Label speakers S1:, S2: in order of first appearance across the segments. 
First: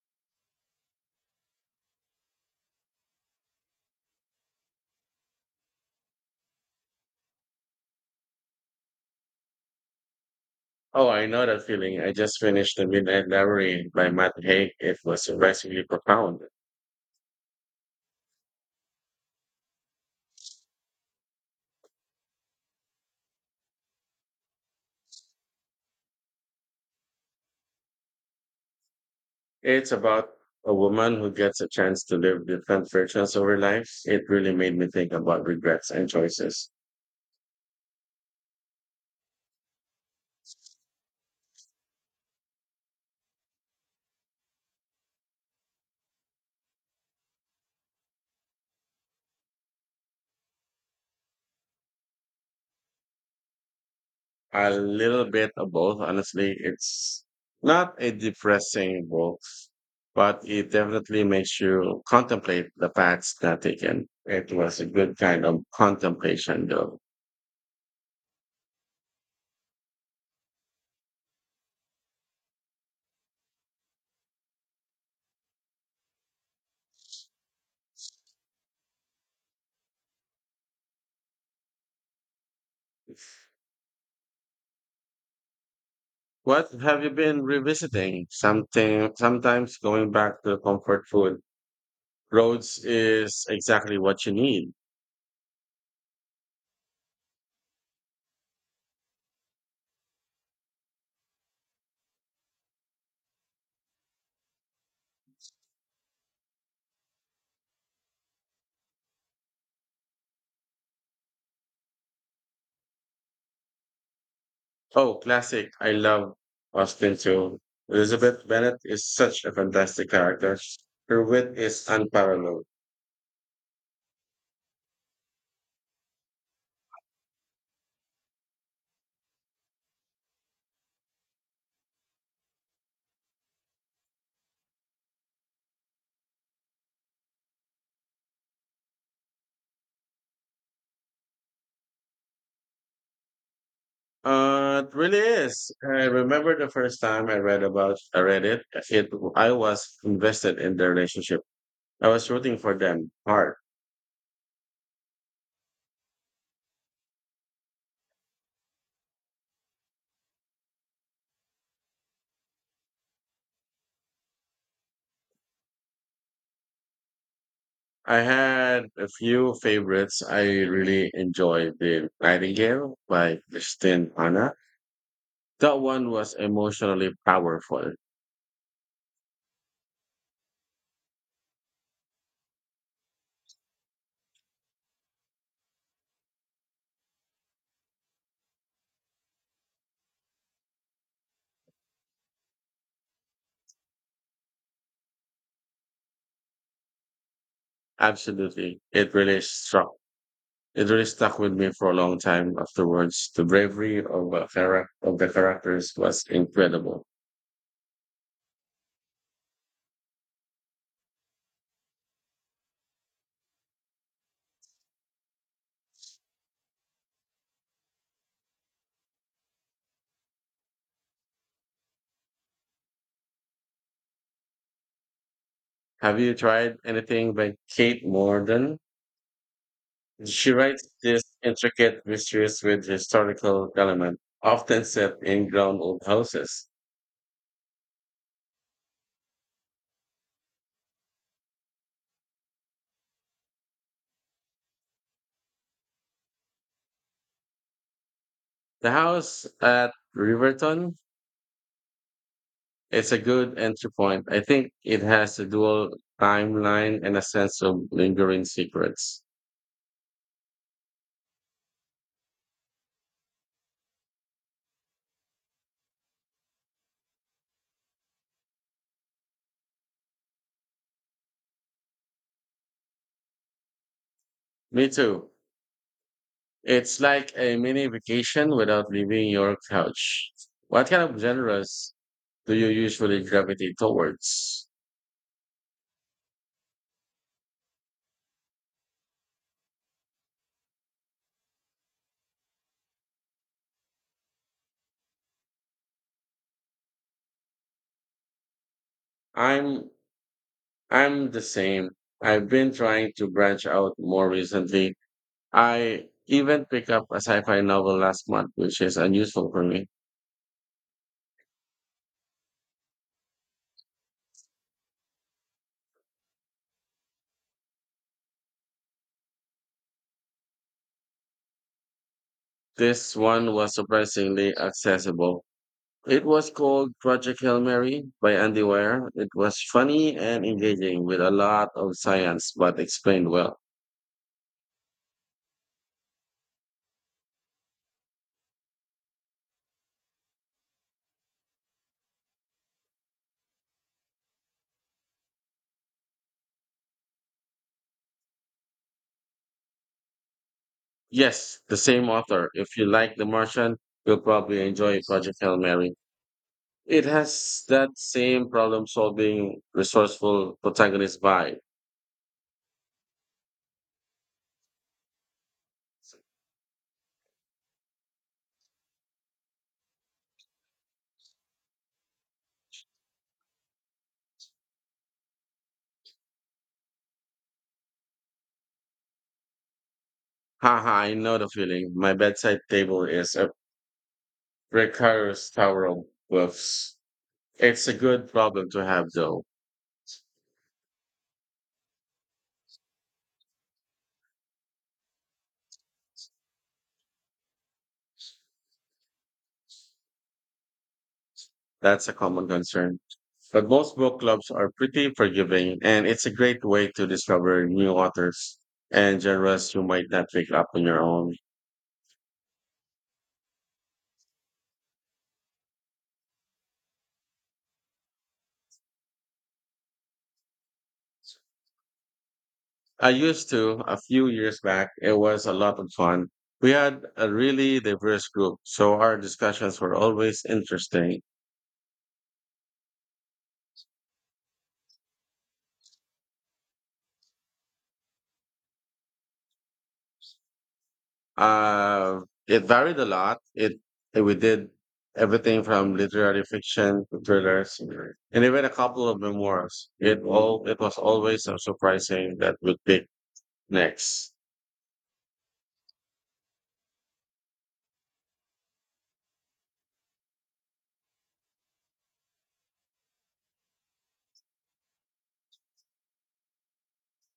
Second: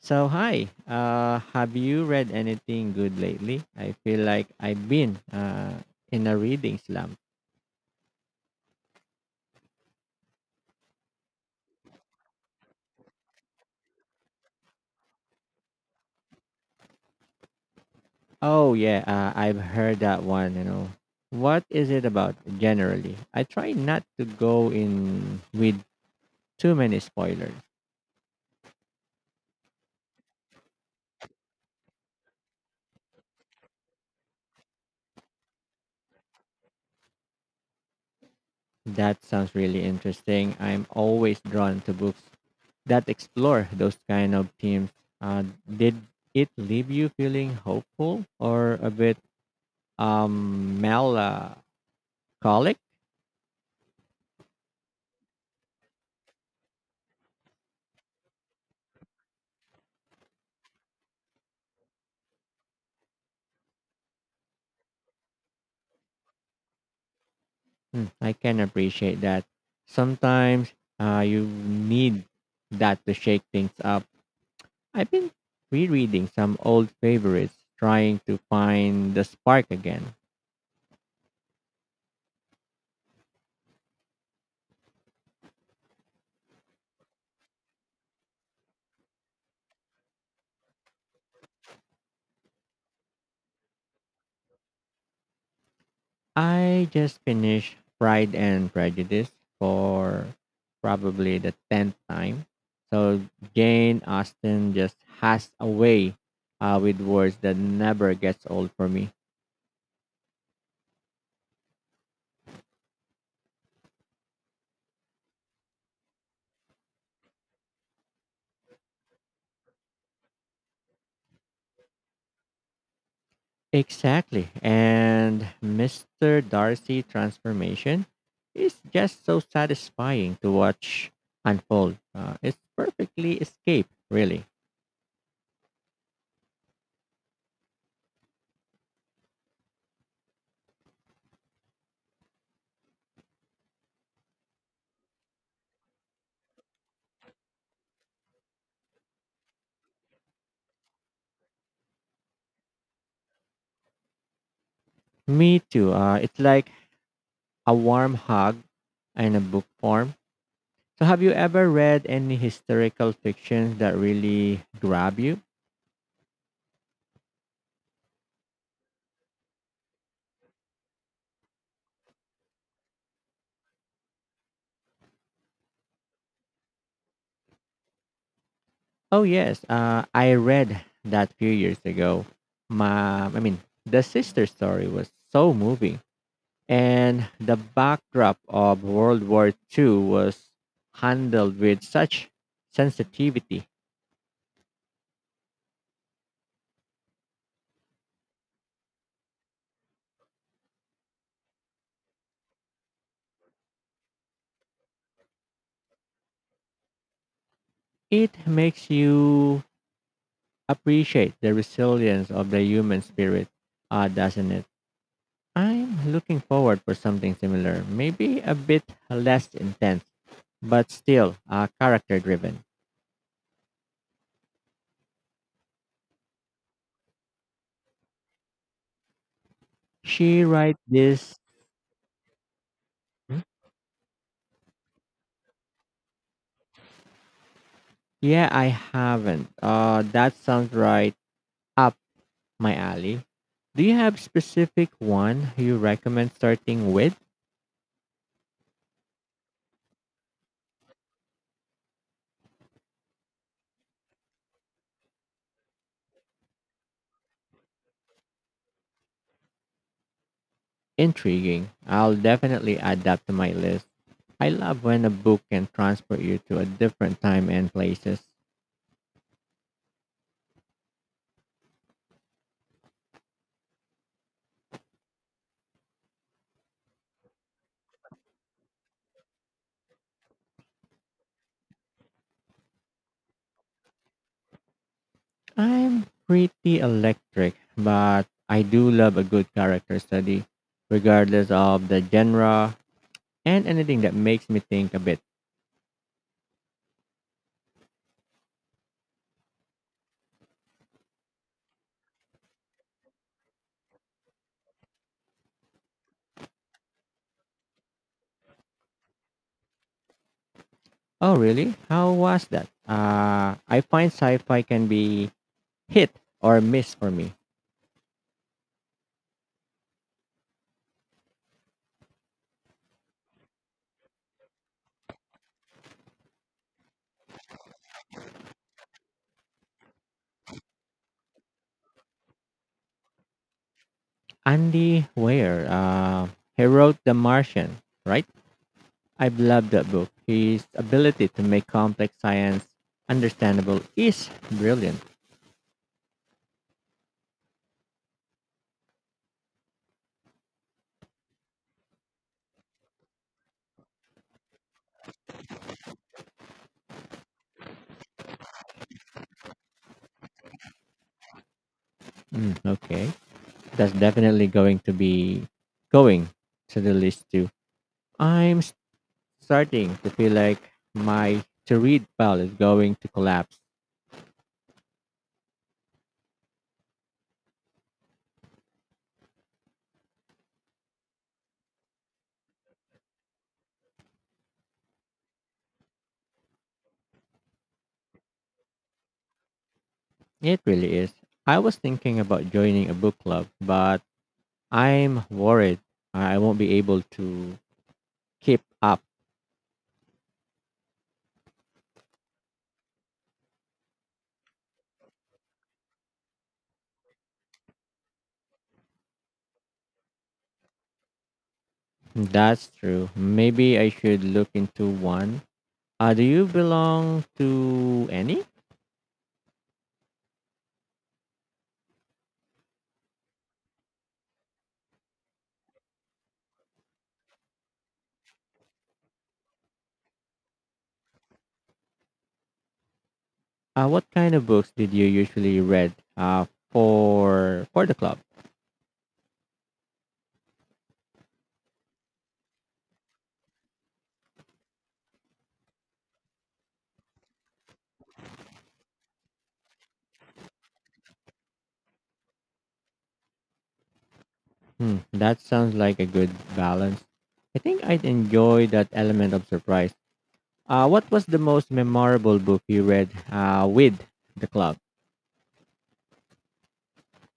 S1: So hi, have you read anything good lately? I feel like I've been in a reading slump.
S2: Oh, I know that feeling. I just finished The Midnight Library by Matt Haig. It was surprisingly profound.
S1: Oh yeah, I've heard that one. You know, what is it about generally? I try not to go in with too many spoilers.
S2: It's about a woman who gets a chance to live different versions of her life. It really made me think about regrets and choices.
S1: That sounds really interesting. I'm always drawn to books that explore those kind of themes. Did it leave you feeling hopeful or a bit melancholic?
S2: A little bit of both, honestly. It's not a depressing book, but it definitely makes you contemplate the paths not taken. It was a good kind of contemplation, though.
S1: Mm, I can appreciate that. Sometimes you need that to shake things up. I've been rereading some old favorites, trying to find the spark again.
S2: What have you been revisiting? Something sometimes going back to comfort food. Roads is exactly what you need.
S1: I just finished Pride and Prejudice for probably the 10th time. So Jane Austen just has a way with words that never gets old for me.
S2: Oh, classic. I love Austin too. Elizabeth Bennet is such a fantastic character. Her wit is unparalleled.
S1: Exactly. And Mr. Darcy transformation is just so satisfying to watch unfold. It's perfectly escape, really.
S2: It really is. I remember the first time I read it. I was invested in the relationship. I was rooting for them hard.
S1: Me too. It's like a warm hug in a book form. So have you ever read any historical fiction that really grab you?
S2: I had a few favorites. I really enjoyed The Nightingale by Christine Hanna. That one was emotionally powerful.
S1: Oh yes, I read that few years ago. I mean, the sister story was so moving. And the backdrop of World War II was handled with such sensitivity.
S2: Absolutely. It really struck. It really stuck with me for a long time afterwards. The bravery of, of the characters was incredible.
S1: It makes you appreciate the resilience of the human spirit, doesn't it? I'm looking forward for something similar, maybe a bit less intense, but still character driven.
S2: Have you tried anything by Kate Morden?
S1: She
S2: She
S1: write
S2: writes this
S1: this.
S2: intricate mysteries with historical element, often set in ground old houses.
S1: Yeah, I haven't. That sounds right up my alley. Do you have specific one you recommend starting with?
S2: The house at Riverton is a good entry point. I think it has a dual timeline and a sense of lingering secrets.
S1: Intriguing. I'll definitely add that to my list. I love when a book can transport you to a different time and places.
S2: Me too. It's like a mini vacation without leaving your couch. What kind of genres do you usually gravitate towards?
S1: I'm pretty electric, but I do love a good character study, regardless of the genre and anything that makes me think a bit.
S2: I'm I'm the same. I've been trying to branch out more recently. I even picked up a sci-fi novel last month, which is unusual for me.
S1: Oh, really? How was that? I find sci fi can be hit or miss for me.
S2: This one was surprisingly accessible. It was called Project Hail Mary by Andy Weir. It was funny and engaging with a lot of science, but explained well.
S1: Andy Weir, he wrote The Martian, right? I've loved that book. His ability to make complex science understandable is brilliant.
S2: Yes, the same author. If you like The Martian, you'll probably enjoy Project Hail Mary. It has that same problem solving, resourceful protagonist vibe.
S1: Mm, okay, that's definitely going to be going to the list too. I'm starting to feel like my to read pile is going to collapse.
S2: Haha, I know the feeling. My bedside table is a precarious tower of books. It's a good problem to have, though.
S1: It really is. I was thinking about joining a book club, but I'm worried I won't be able to keep up.
S2: That's a common concern. But most book clubs are pretty forgiving, and it's a great way to discover new authors and genres you might not pick up on your own.
S1: That's true. Maybe I should look into one. Do you belong to any?
S2: I used to a few years back. It was a lot of fun. We had a really diverse group, so our discussions were always interesting.
S1: What kind of books did you usually read for the club?
S2: Uh, it varied a lot. It we did everything from literary fiction to thrillers, and even a couple of memoirs. It was always so surprising that would pick next.
S1: Hmm, that sounds like a good balance. I think I'd enjoy that element of surprise. What was the most memorable book you read with the club?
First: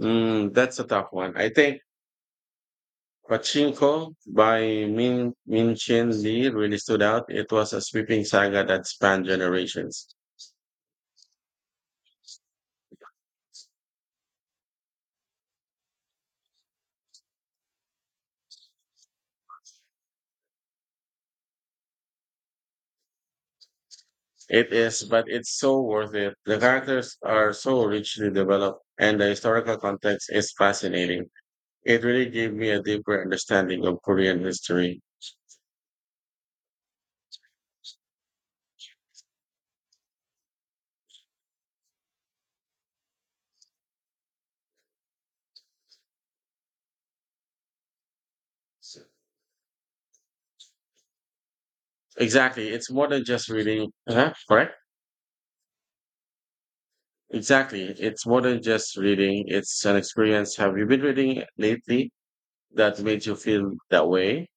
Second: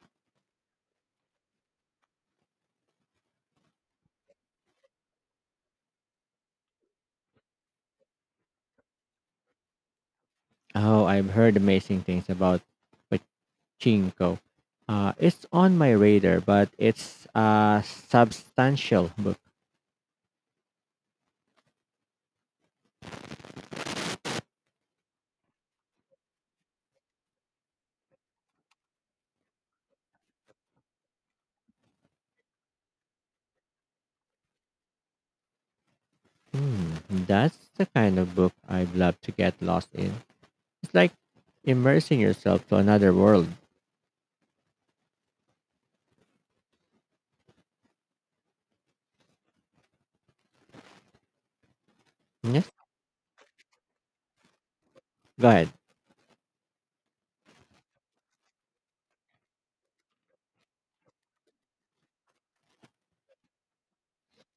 S2: Mm, that's a tough one. I think Pachinko by Min Chin Lee really stood out. It was a sweeping saga that spanned generations.
S1: Oh, I've heard amazing things about Pachinko. It's on my radar, but it's a substantial book.
S2: It is, but it's so worth it. The characters are so richly developed, and the historical context is fascinating. It really gave me a deeper understanding of Korean history.
S1: Hmm, that's the kind of book I'd love to get lost in. It's like immersing yourself to another world. Yes.
S2: Exactly. It's more than just reading. Uh-huh, correct?
S1: Go ahead.
S2: Exactly. It's more than just reading. It's an experience. Have you been reading lately that made you feel that way?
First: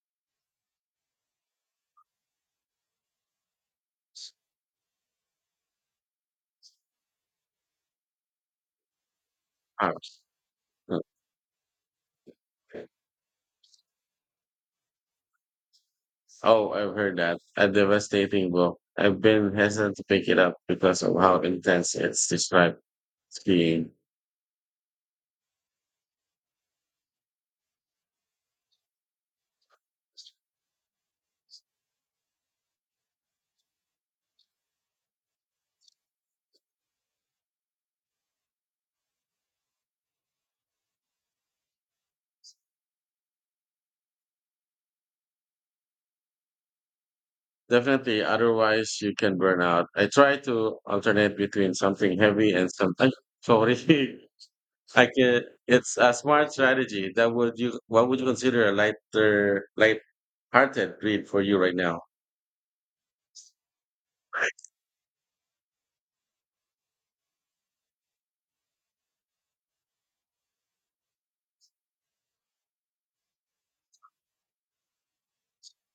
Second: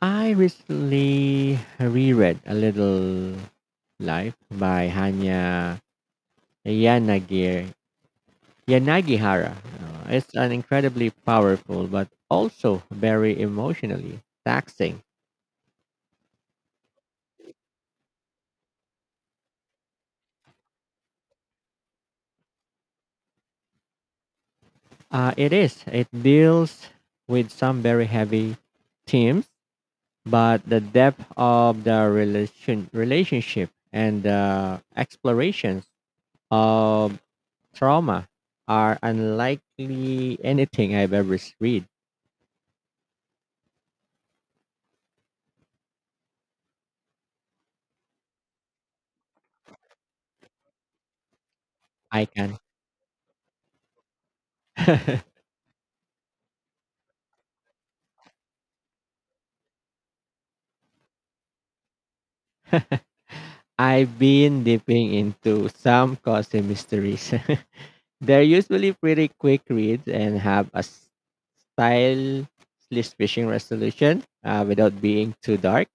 S1: I recently reread A Little Life by Yanagir, Yanagihara.
S2: Absolutely.
S1: It's an incredibly powerful but also very emotionally taxing.
S2: Oh, I've heard that. A devastating book. I've been hesitant to pick it up because of how intense it's described skiing.
S1: It is. It deals with some very heavy themes but the depth of the relationship and the explorations of trauma are unlikely anything I've ever read.
S2: Definitely, otherwise you can burn out. I try to alternate between something
S1: I
S2: heavy
S1: can.
S2: and something. Sorry, I can. It's a smart strategy. That would you? What would you consider a lighter, light-hearted read for you right now?
S1: I've been dipping into some cozy mysteries. They're usually pretty quick reads and have a style slash fishing resolution without being too dark.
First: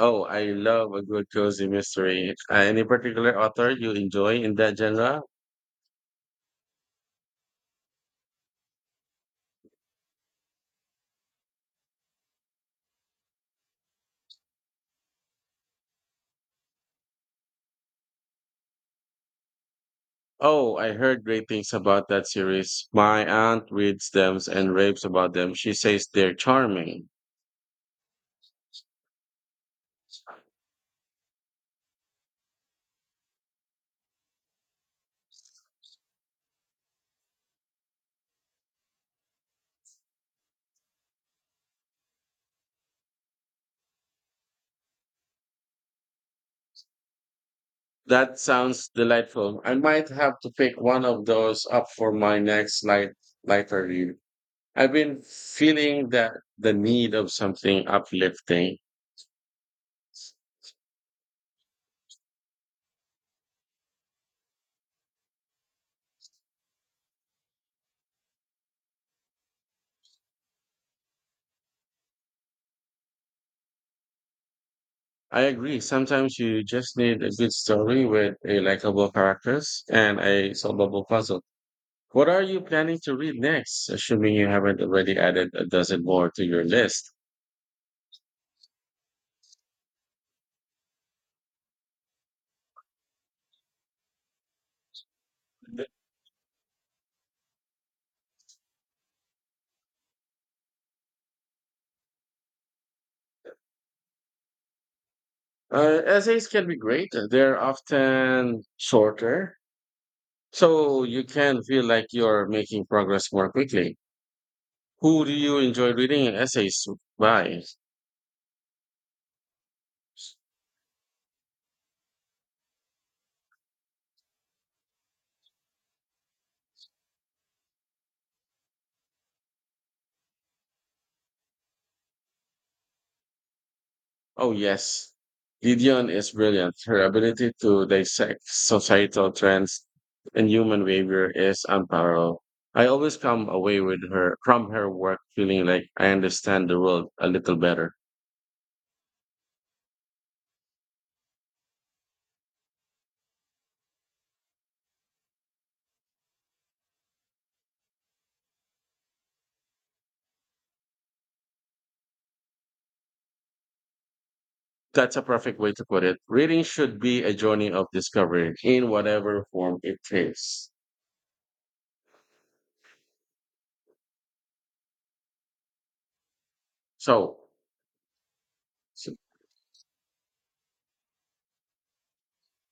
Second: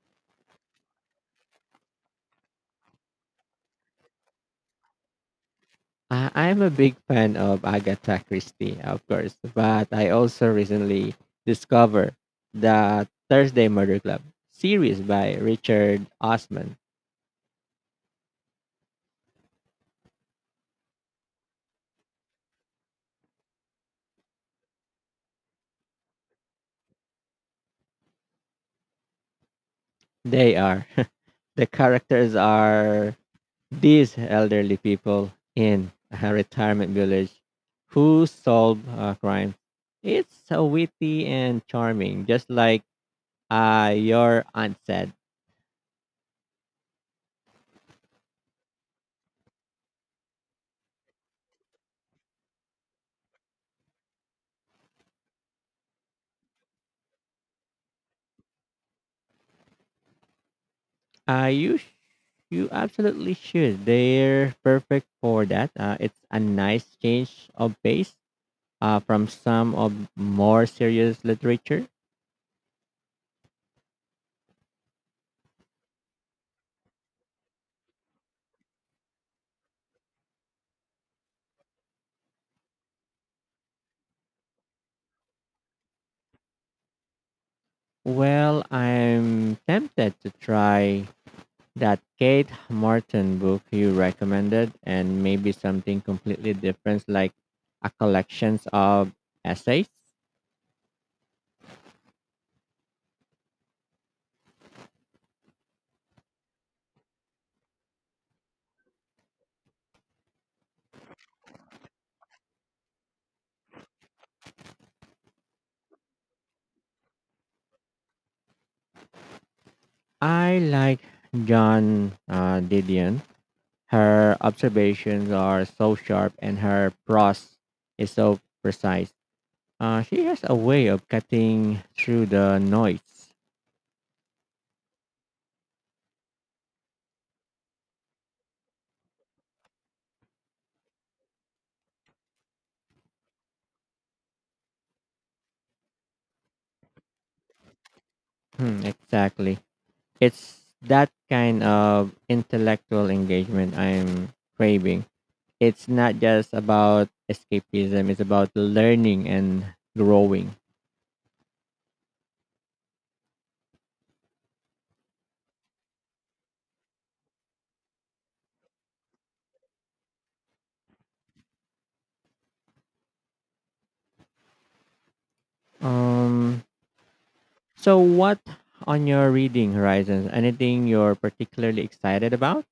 S2: Oh, I love a good cozy mystery. Any particular author you enjoy in that genre?
S1: I'm a big fan of Agatha Christie, of course, but I also recently discovered the Thursday Murder Club series by Richard Osman.
S2: Oh, I heard great things about that series. My aunt reads them and raves about them. She says they're charming.
S1: They are, the characters are these elderly people in a retirement village who solve crime. It's so witty and charming, just like your aunt said.
S2: That sounds delightful. I might have to pick one of those up for my next lighter read. I've been feeling that the need of something uplifting.
S1: Are you You absolutely should. They're perfect for that. It's a nice change of pace from some of more serious literature.
S2: I agree. Sometimes you just need a good story with a likable characters and a solvable puzzle. What are you planning to read next, assuming you haven't already added a dozen more to your list?
S1: Well, I'm tempted to try that Kate Martin book you recommended and maybe something completely different like a collections of essays.
S2: Essays can be great. They're often shorter, so you can feel like you're making progress more quickly. Who do you enjoy reading essays by?
S1: I like John Didion. Her observations are so sharp and her prose is so precise. She has a way of cutting through the noise.
S2: Oh, yes. Gideon is brilliant. Her ability to dissect societal trends and human behavior is unparalleled. I always come away with her from her work feeling like I understand the world a little better.
S1: Hmm, exactly. It's that kind of intellectual engagement I'm craving. It's not just about escapism, it's about learning and growing.
S2: That's a perfect way to put it. Reading should be a journey of discovery in whatever form it takes.
S1: Um,
S2: So,
S1: so, what on
S2: so
S1: your reading horizons? Anything you're particularly excited about?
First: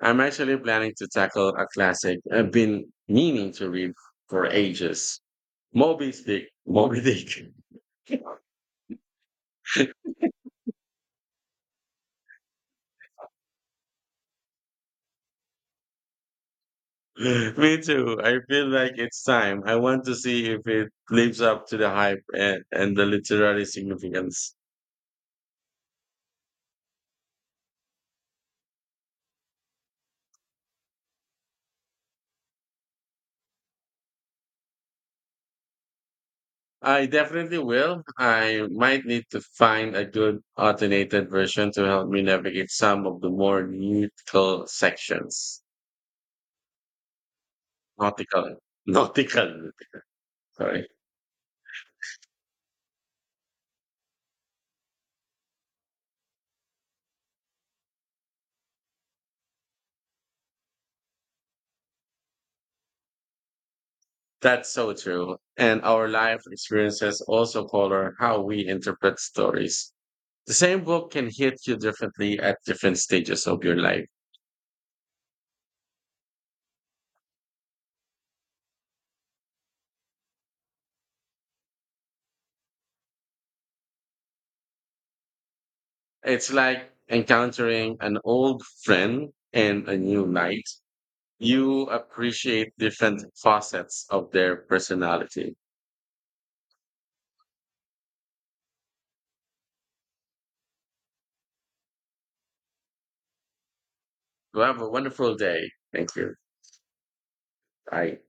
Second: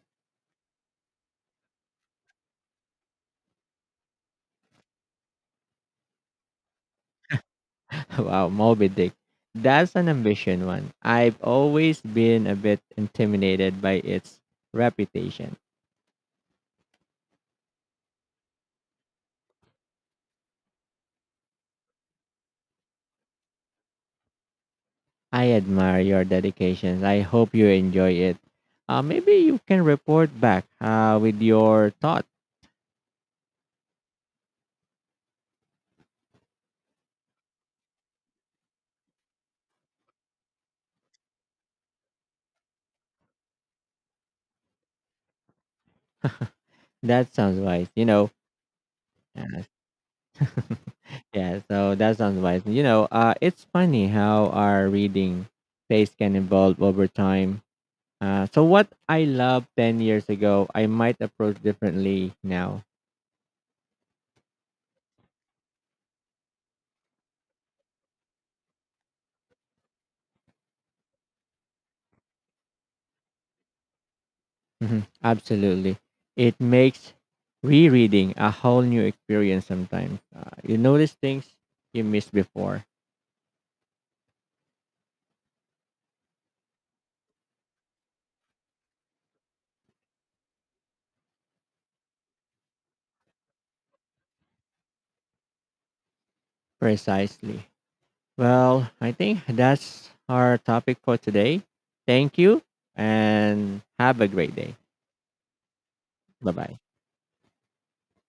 S2: I'm actually planning to tackle a classic I've been meaning to read for ages. Moby Dick. Moby Dick.
S1: Wow, Moby Dick. That's an ambition one. I've always been a bit intimidated by its reputation.
S2: Me too. I feel like it's time. I want to see if it lives up to the hype and the literary significance.
S1: I admire your dedication. I hope you enjoy it. Maybe you can report back with your thought.
S2: I definitely will. I might need to find a good alternated version to help me navigate some of the more nautical sections.
S1: That sounds wise.
S2: Nautical.
S1: Uh,
S2: Nautical. Sorry.
S1: yeah. So that sounds wise. You know, it's funny how our reading taste can evolve over time. So what I loved 10 years ago, I might approach differently now.
S2: That's so true. And our life experiences also color how we interpret stories. The same book can hit you differently at different stages of your life.
S1: Mhm, absolutely, it makes rereading a whole new experience. Sometimes you notice things you missed before.
S2: It's like encountering an old friend in a new light. You appreciate different facets of their personality.
S1: Precisely. Well, I think that's our topic for today. Thank you and have a great
S2: You
S1: day.
S2: have a wonderful day. Thank you.
S1: Bye bye.
S2: Bye.